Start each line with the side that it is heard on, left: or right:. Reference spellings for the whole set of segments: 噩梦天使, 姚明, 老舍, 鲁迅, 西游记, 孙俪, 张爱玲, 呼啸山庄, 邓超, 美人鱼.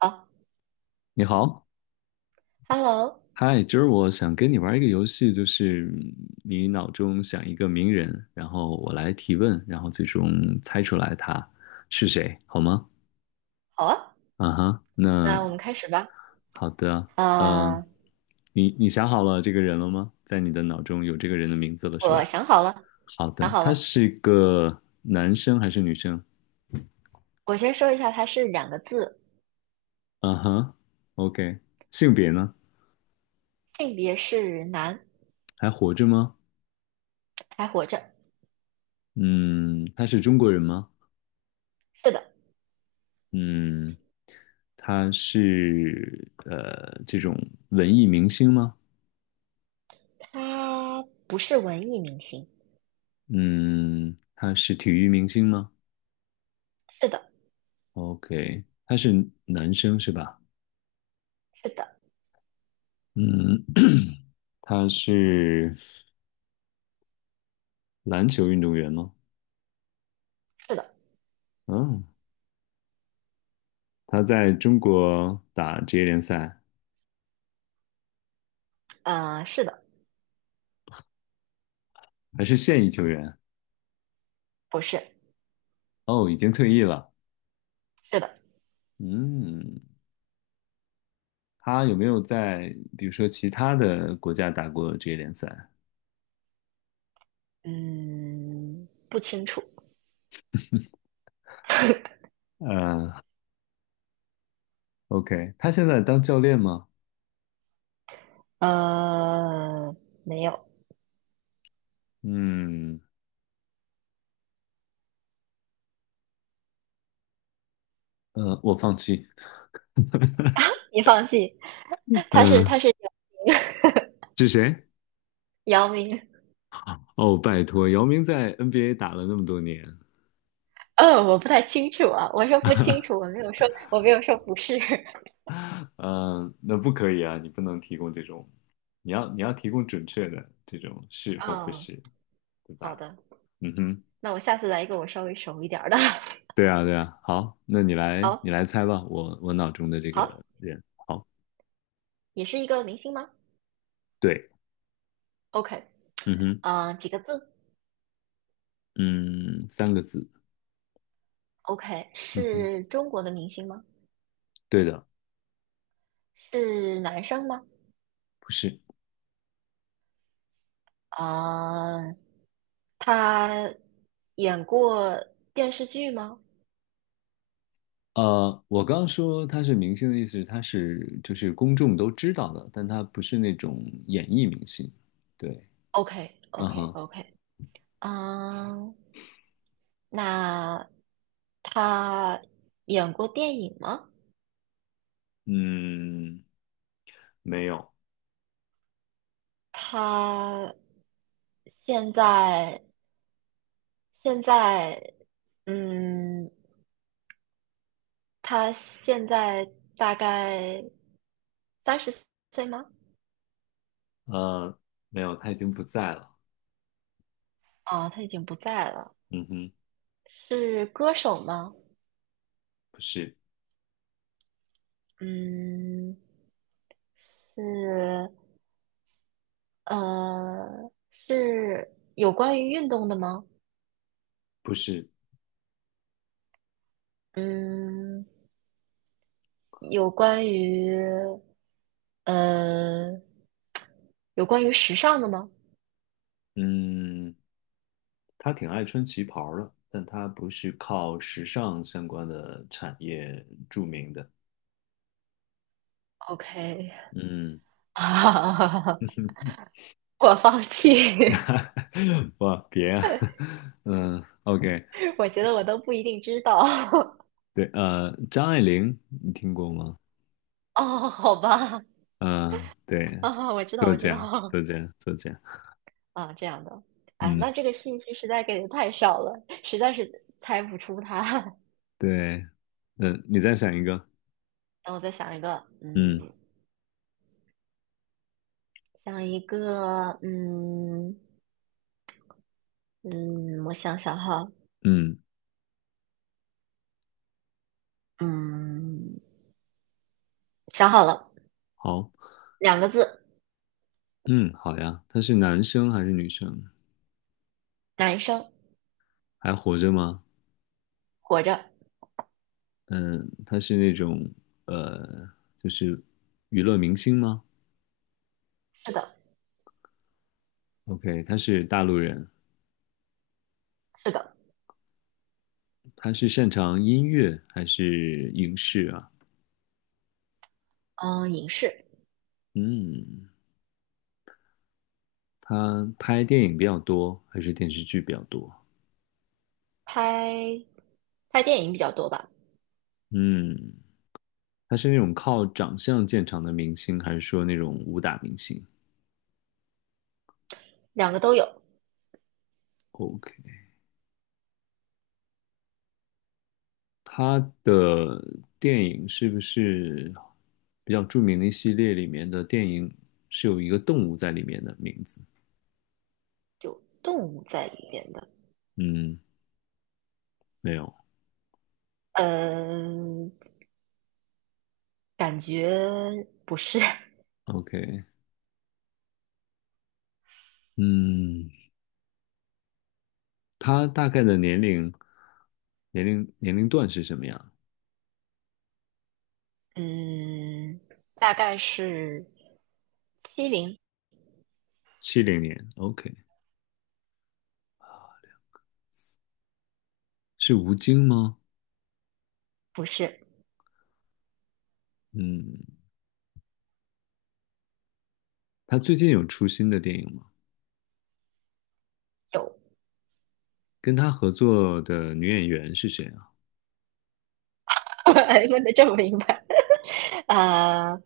right: 好
left: 你好，
right: ，Hello，
left: 嗨，今儿我想跟你玩一个游戏，就是你脑中想一个名人，然后我来提问，然后最终猜出来他是谁，好吗？
right: 好啊，
left: 啊哈，那
right: 那我们开始吧。
left: 好的，嗯、
right: 呃，
left: 你想好了这个人了吗？在你的脑中有这个人的名字了是
right: 我
left: 吧？
right: 想好了，
left: 好
right: 想
left: 的，
right: 好
left: 他
right: 了。
left: 是个男生还是女生？
right: 我先说一下，它是两个字，
left: 啊哈，OK，性别呢？
right: 性别是男，
left: 还活着吗？
right: 还活着。
left: 嗯，他是中国人吗？
right: 是的，
left: 嗯，他是这种文艺明星吗？
right: 他不是文艺明星。
left: 嗯，他是体育明星吗
right: 是的，
left: ？OK，他是男生是吧？
right: 是的，
left: 嗯，他是篮球运动员吗？
right: 是的，
left: 嗯，他在中国打职业联赛，
right: 是的，
left: 还是现役球员？
right: 不是，
left: 哦，已经退役了。
right: 是的，
left: 嗯，他有没有在比如说其他的国家打过职业联赛？
right: 嗯，不清楚。
left: 嗯 o k 他现在当教练吗？
right: 呃，没有，
left: 嗯，我放弃。
right: 你放弃。
left: 嗯，
right: 他是他 是
left: 是谁？
right: 姚明。
left: 哦，拜托，姚明在 NBA 打了那么多年，
right: 我不太清楚啊，我说不清楚，我没有说不是。
left: 嗯，那不可以啊，你不能提供这种，你要提供准确的这种是或不
right: 嗯，
left: 是，对
right: 好
left: 吧？
right: 的，
left: 嗯哼，
right: 那我下次来一个我稍微熟一点儿的。
left: 对啊，对啊。好，那你来，你
right: 好，
left: 来猜吧。我脑中的这个
right: 好，
left: 人，好，
right: 也是一个明星吗
left: 对，
right: ？OK，
left: 嗯哼，
right: 嗯，几个字
left: 嗯，三个字，
right: ？OK，
left: 嗯哼，
right: 是中国的明星吗？
left: 对的，
right: 是男生吗？
left: 不是，
right: 嗯，他演过电视剧吗
left: 呃，我刚刚说他是明星的意思是他是就是公众都知道的，但他不是那种演艺明星。对，嗯哼，
right: ？OK，OK，OK，嗯，那他演过电影吗？
left: 嗯，没有，
right: 他现在现在，嗯，他现在大概三十岁吗？
left: 呃，没有，他已经不在了。
right: 啊，他已经不在了。
left: 嗯哼，
right: 是歌手吗？
left: 不是，
right: 嗯，是，是有关于运动的吗？
left: 不是，
right: 嗯，有关于，呃，有关于时尚的吗
left: 嗯，他挺爱穿旗袍儿的，但他不是靠时尚相关的产业著名的。
right: ？OK，
left: 嗯，
right: 我放弃。
left: 哇，别啊，嗯，OK，
right: 我觉得我都不一定知道。
left: 对，张爱玲，你听过吗？
right: 哦，好吧，
left: 嗯，对，
right: 我知道，
left: 作
right: 我知
left: 家，
right: 道，
left: 作家，作家，
right: 啊，这样的，哎，那
left: 嗯，
right: 这个信息实在给的太少了，实在是猜不出他。
left: 对，嗯，你再想一个，
right: 让我再想一个，嗯，
left: 嗯
right: 想一个，嗯嗯，我想想哈，
left: 嗯，
right: 嗯，想好了，
left: 好，
right: 两个字，
left: 嗯，好呀，他是男生还是女生？
right: 男生，
left: 还活着吗？
right: 活着，
left: 嗯，他是那种呃，就是娱乐明星吗
right: 是的，
left: ？OK，他是大陆人，
right: 是的，
left: 他是擅长音乐还是影视啊？
right: 嗯，影视，
left: 嗯，他拍电影比较多还是电视剧比较多？
right: 拍拍电影比较多吧，
left: 嗯，他是那种靠长相见长的明星，还是说那种武打明星
right: 两个都有，
left: ？OK，他的电影是不是比较著名的一系列里面的电影是有一个动物在里面的名字？
right: 有动物在里面的，
left: 嗯，没有。
right: 嗯。感觉不是，
left: OK，嗯，他大概的年龄年龄段是什么样？
right: 嗯，大概是七零，
left: 七零年。OK，是吴京吗？
right: 不是
left: 嗯，他最近有出新的电影吗？
right: 有，
left: 跟他合作的女演员是谁啊？
right: 问的这么明白，呃，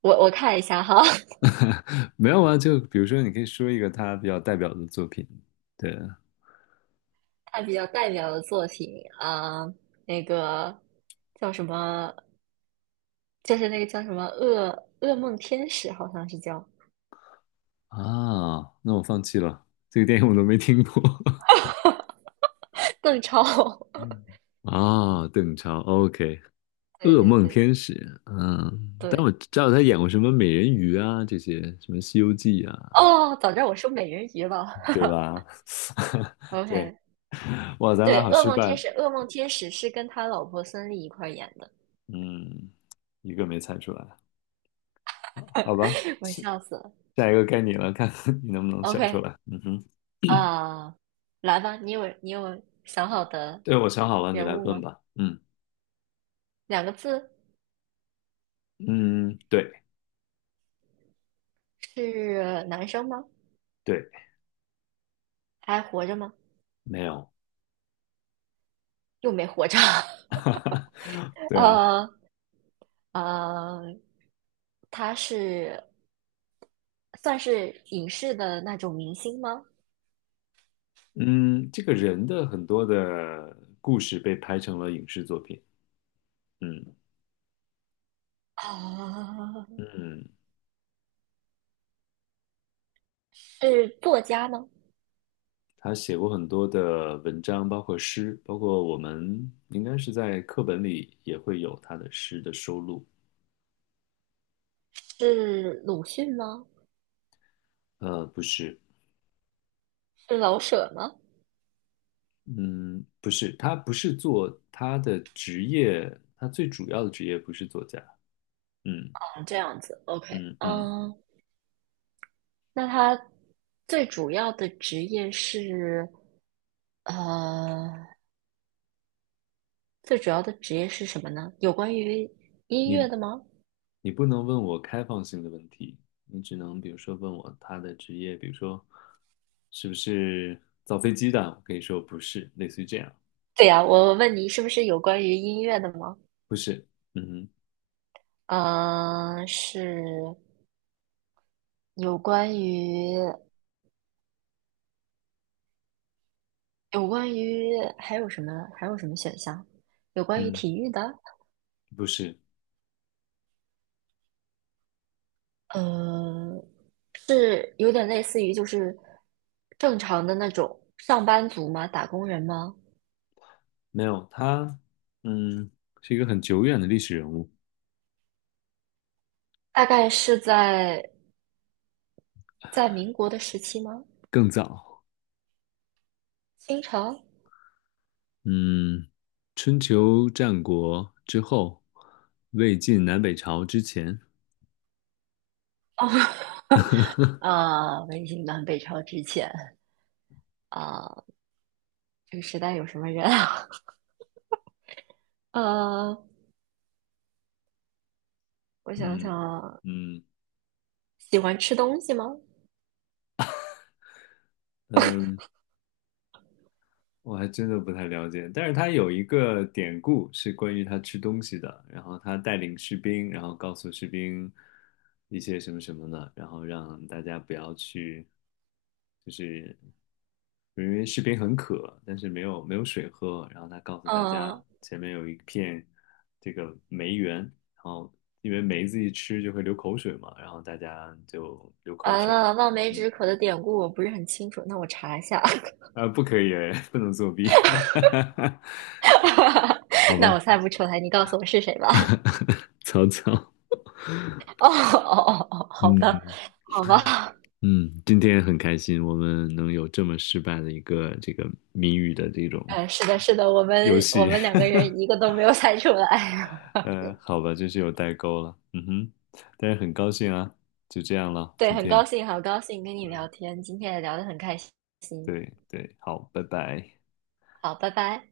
right: 我看一下哈，
left: 没有啊，就比如说，你可以说一个他比较代表的作品。对
right: 看比较代表的作品啊、呃那个叫什么，就是那个叫什么噩梦天使，好像是叫
left: 啊，那我放弃了，这个电影我都没听过。
right: 邓超，
left: 嗯啊，邓超，OK，
right: 对
left: 《噩
right: 对
left: 梦
right: 对
left: 天使》。嗯，但我
right: 对，
left: 知道他演过什么美人鱼啊，这些什么《西游记》啊，
right: 哦，早知道我说美人鱼了
left: 对吧？对，
right: ，OK，
left: 哇，咱
right: 对，
left: 俩好
right: 《噩
left: 失
right: 梦天
left: 败。
right: 使》《噩梦天使》是跟他老婆孙俪一块儿演的，
left: 嗯，一个没猜出来，好吧，
right: 我笑死了。
left: 下一个该你了，看 看你能不能想出
right: OK，
left: 来。嗯哼，
right: 啊、来吧，你有想好的
left: 对，我想好了，你
right: 人
left: 来
right: 物
left: 问
right: 吗？
left: 吧。嗯。
right: 两个字
left: 嗯，对，
right: 是男生吗？
left: 对，
right: 还活着吗？
left: 没有，
right: 又没活着。
left: 对啊，
right: 呃呃，他是算是影视的那种明星吗？
left: 嗯，这个人的很多的故事被拍成了影视作品，嗯
right: 啊，
left: 嗯，
right: 是作家吗？
left: 他写过很多的文章，包括诗，包括我们应该是在课本里也会有他的诗的收录，
right: 是鲁迅吗？
left: 不是，
right: 是老舍吗？
left: 嗯，不是，他不是做他的职业，他最主要的职业不是作家，嗯
right: 这样子，OK，
left: 嗯嗯。
right: 嗯，那他最主要的职业是呃，最主要的职业是什么呢？有关于音乐
left: 你
right: 的吗？
left: 你不能问我开放性的问题，你只能比如说问我他的职业，比如说是不是造飞机的，我可以说不是，类似于这样，
right: 对呀，我问你是不是有关于音乐的吗？
left: 不是，嗯哼
right: 嗯，是有关于有关于还有什么选项？有关于
left: 嗯，
right: 体育的，
left: 不是，
right: 嗯，是有点类似于就是正常的那种上班族吗？打工人吗？
left: 没有，他嗯是一个很久远的历史人物，
right: 大概是在民国的时期吗？
left: 更早，
right: 清朝？
left: 嗯，春秋战国之后，魏晋南北朝之前，
right: 哦，啊，魏晋南北朝之前，啊，这个时代有什么人啊？呃，我想
left: 嗯
right: 想啊，
left: 嗯
right: 喜欢吃东西吗？
left: 嗯。我还真的不太了解，但是他有一个典故是关于他吃东西的，然后他带领士兵，然后告诉士兵一些什么什么的，然后让大家不要去，就是因为士兵很渴，但是没有水喝，然后他告诉大家
right: 嗯、
left: 前面有一片这个梅园，然后因为梅子一吃就会流口水嘛，然后大家就流口
right: 完
left: 水，
right: 了，望梅
left: 嗯，
right: 止渴的典故我不是很清楚，那我查一下。
left: 啊，不可以，哎 不能作弊，好 吧。
right: 那我猜不出来，你告诉我是谁吧？
left: 草草，
right: 哦哦哦哦，好的，
left: 嗯
right: 好吧，
left: 嗯，今天很开心，我们能有这么失败的一个这个谜语的这种
right: 是的，是的，我们
left: 游
right: 我
left: 戏，
right: 们两个人一个都没有猜出来。
left: 好吧，真是有代沟了，嗯哼，但是很高兴啊，就这样了，
right: 对，
left: 今
right: 很
left: 天，
right: 高兴，好高兴跟你
left: 嗯，
right: 聊天，今天也聊得很开心。
left: 对对，好，拜拜。
right: 好，拜拜。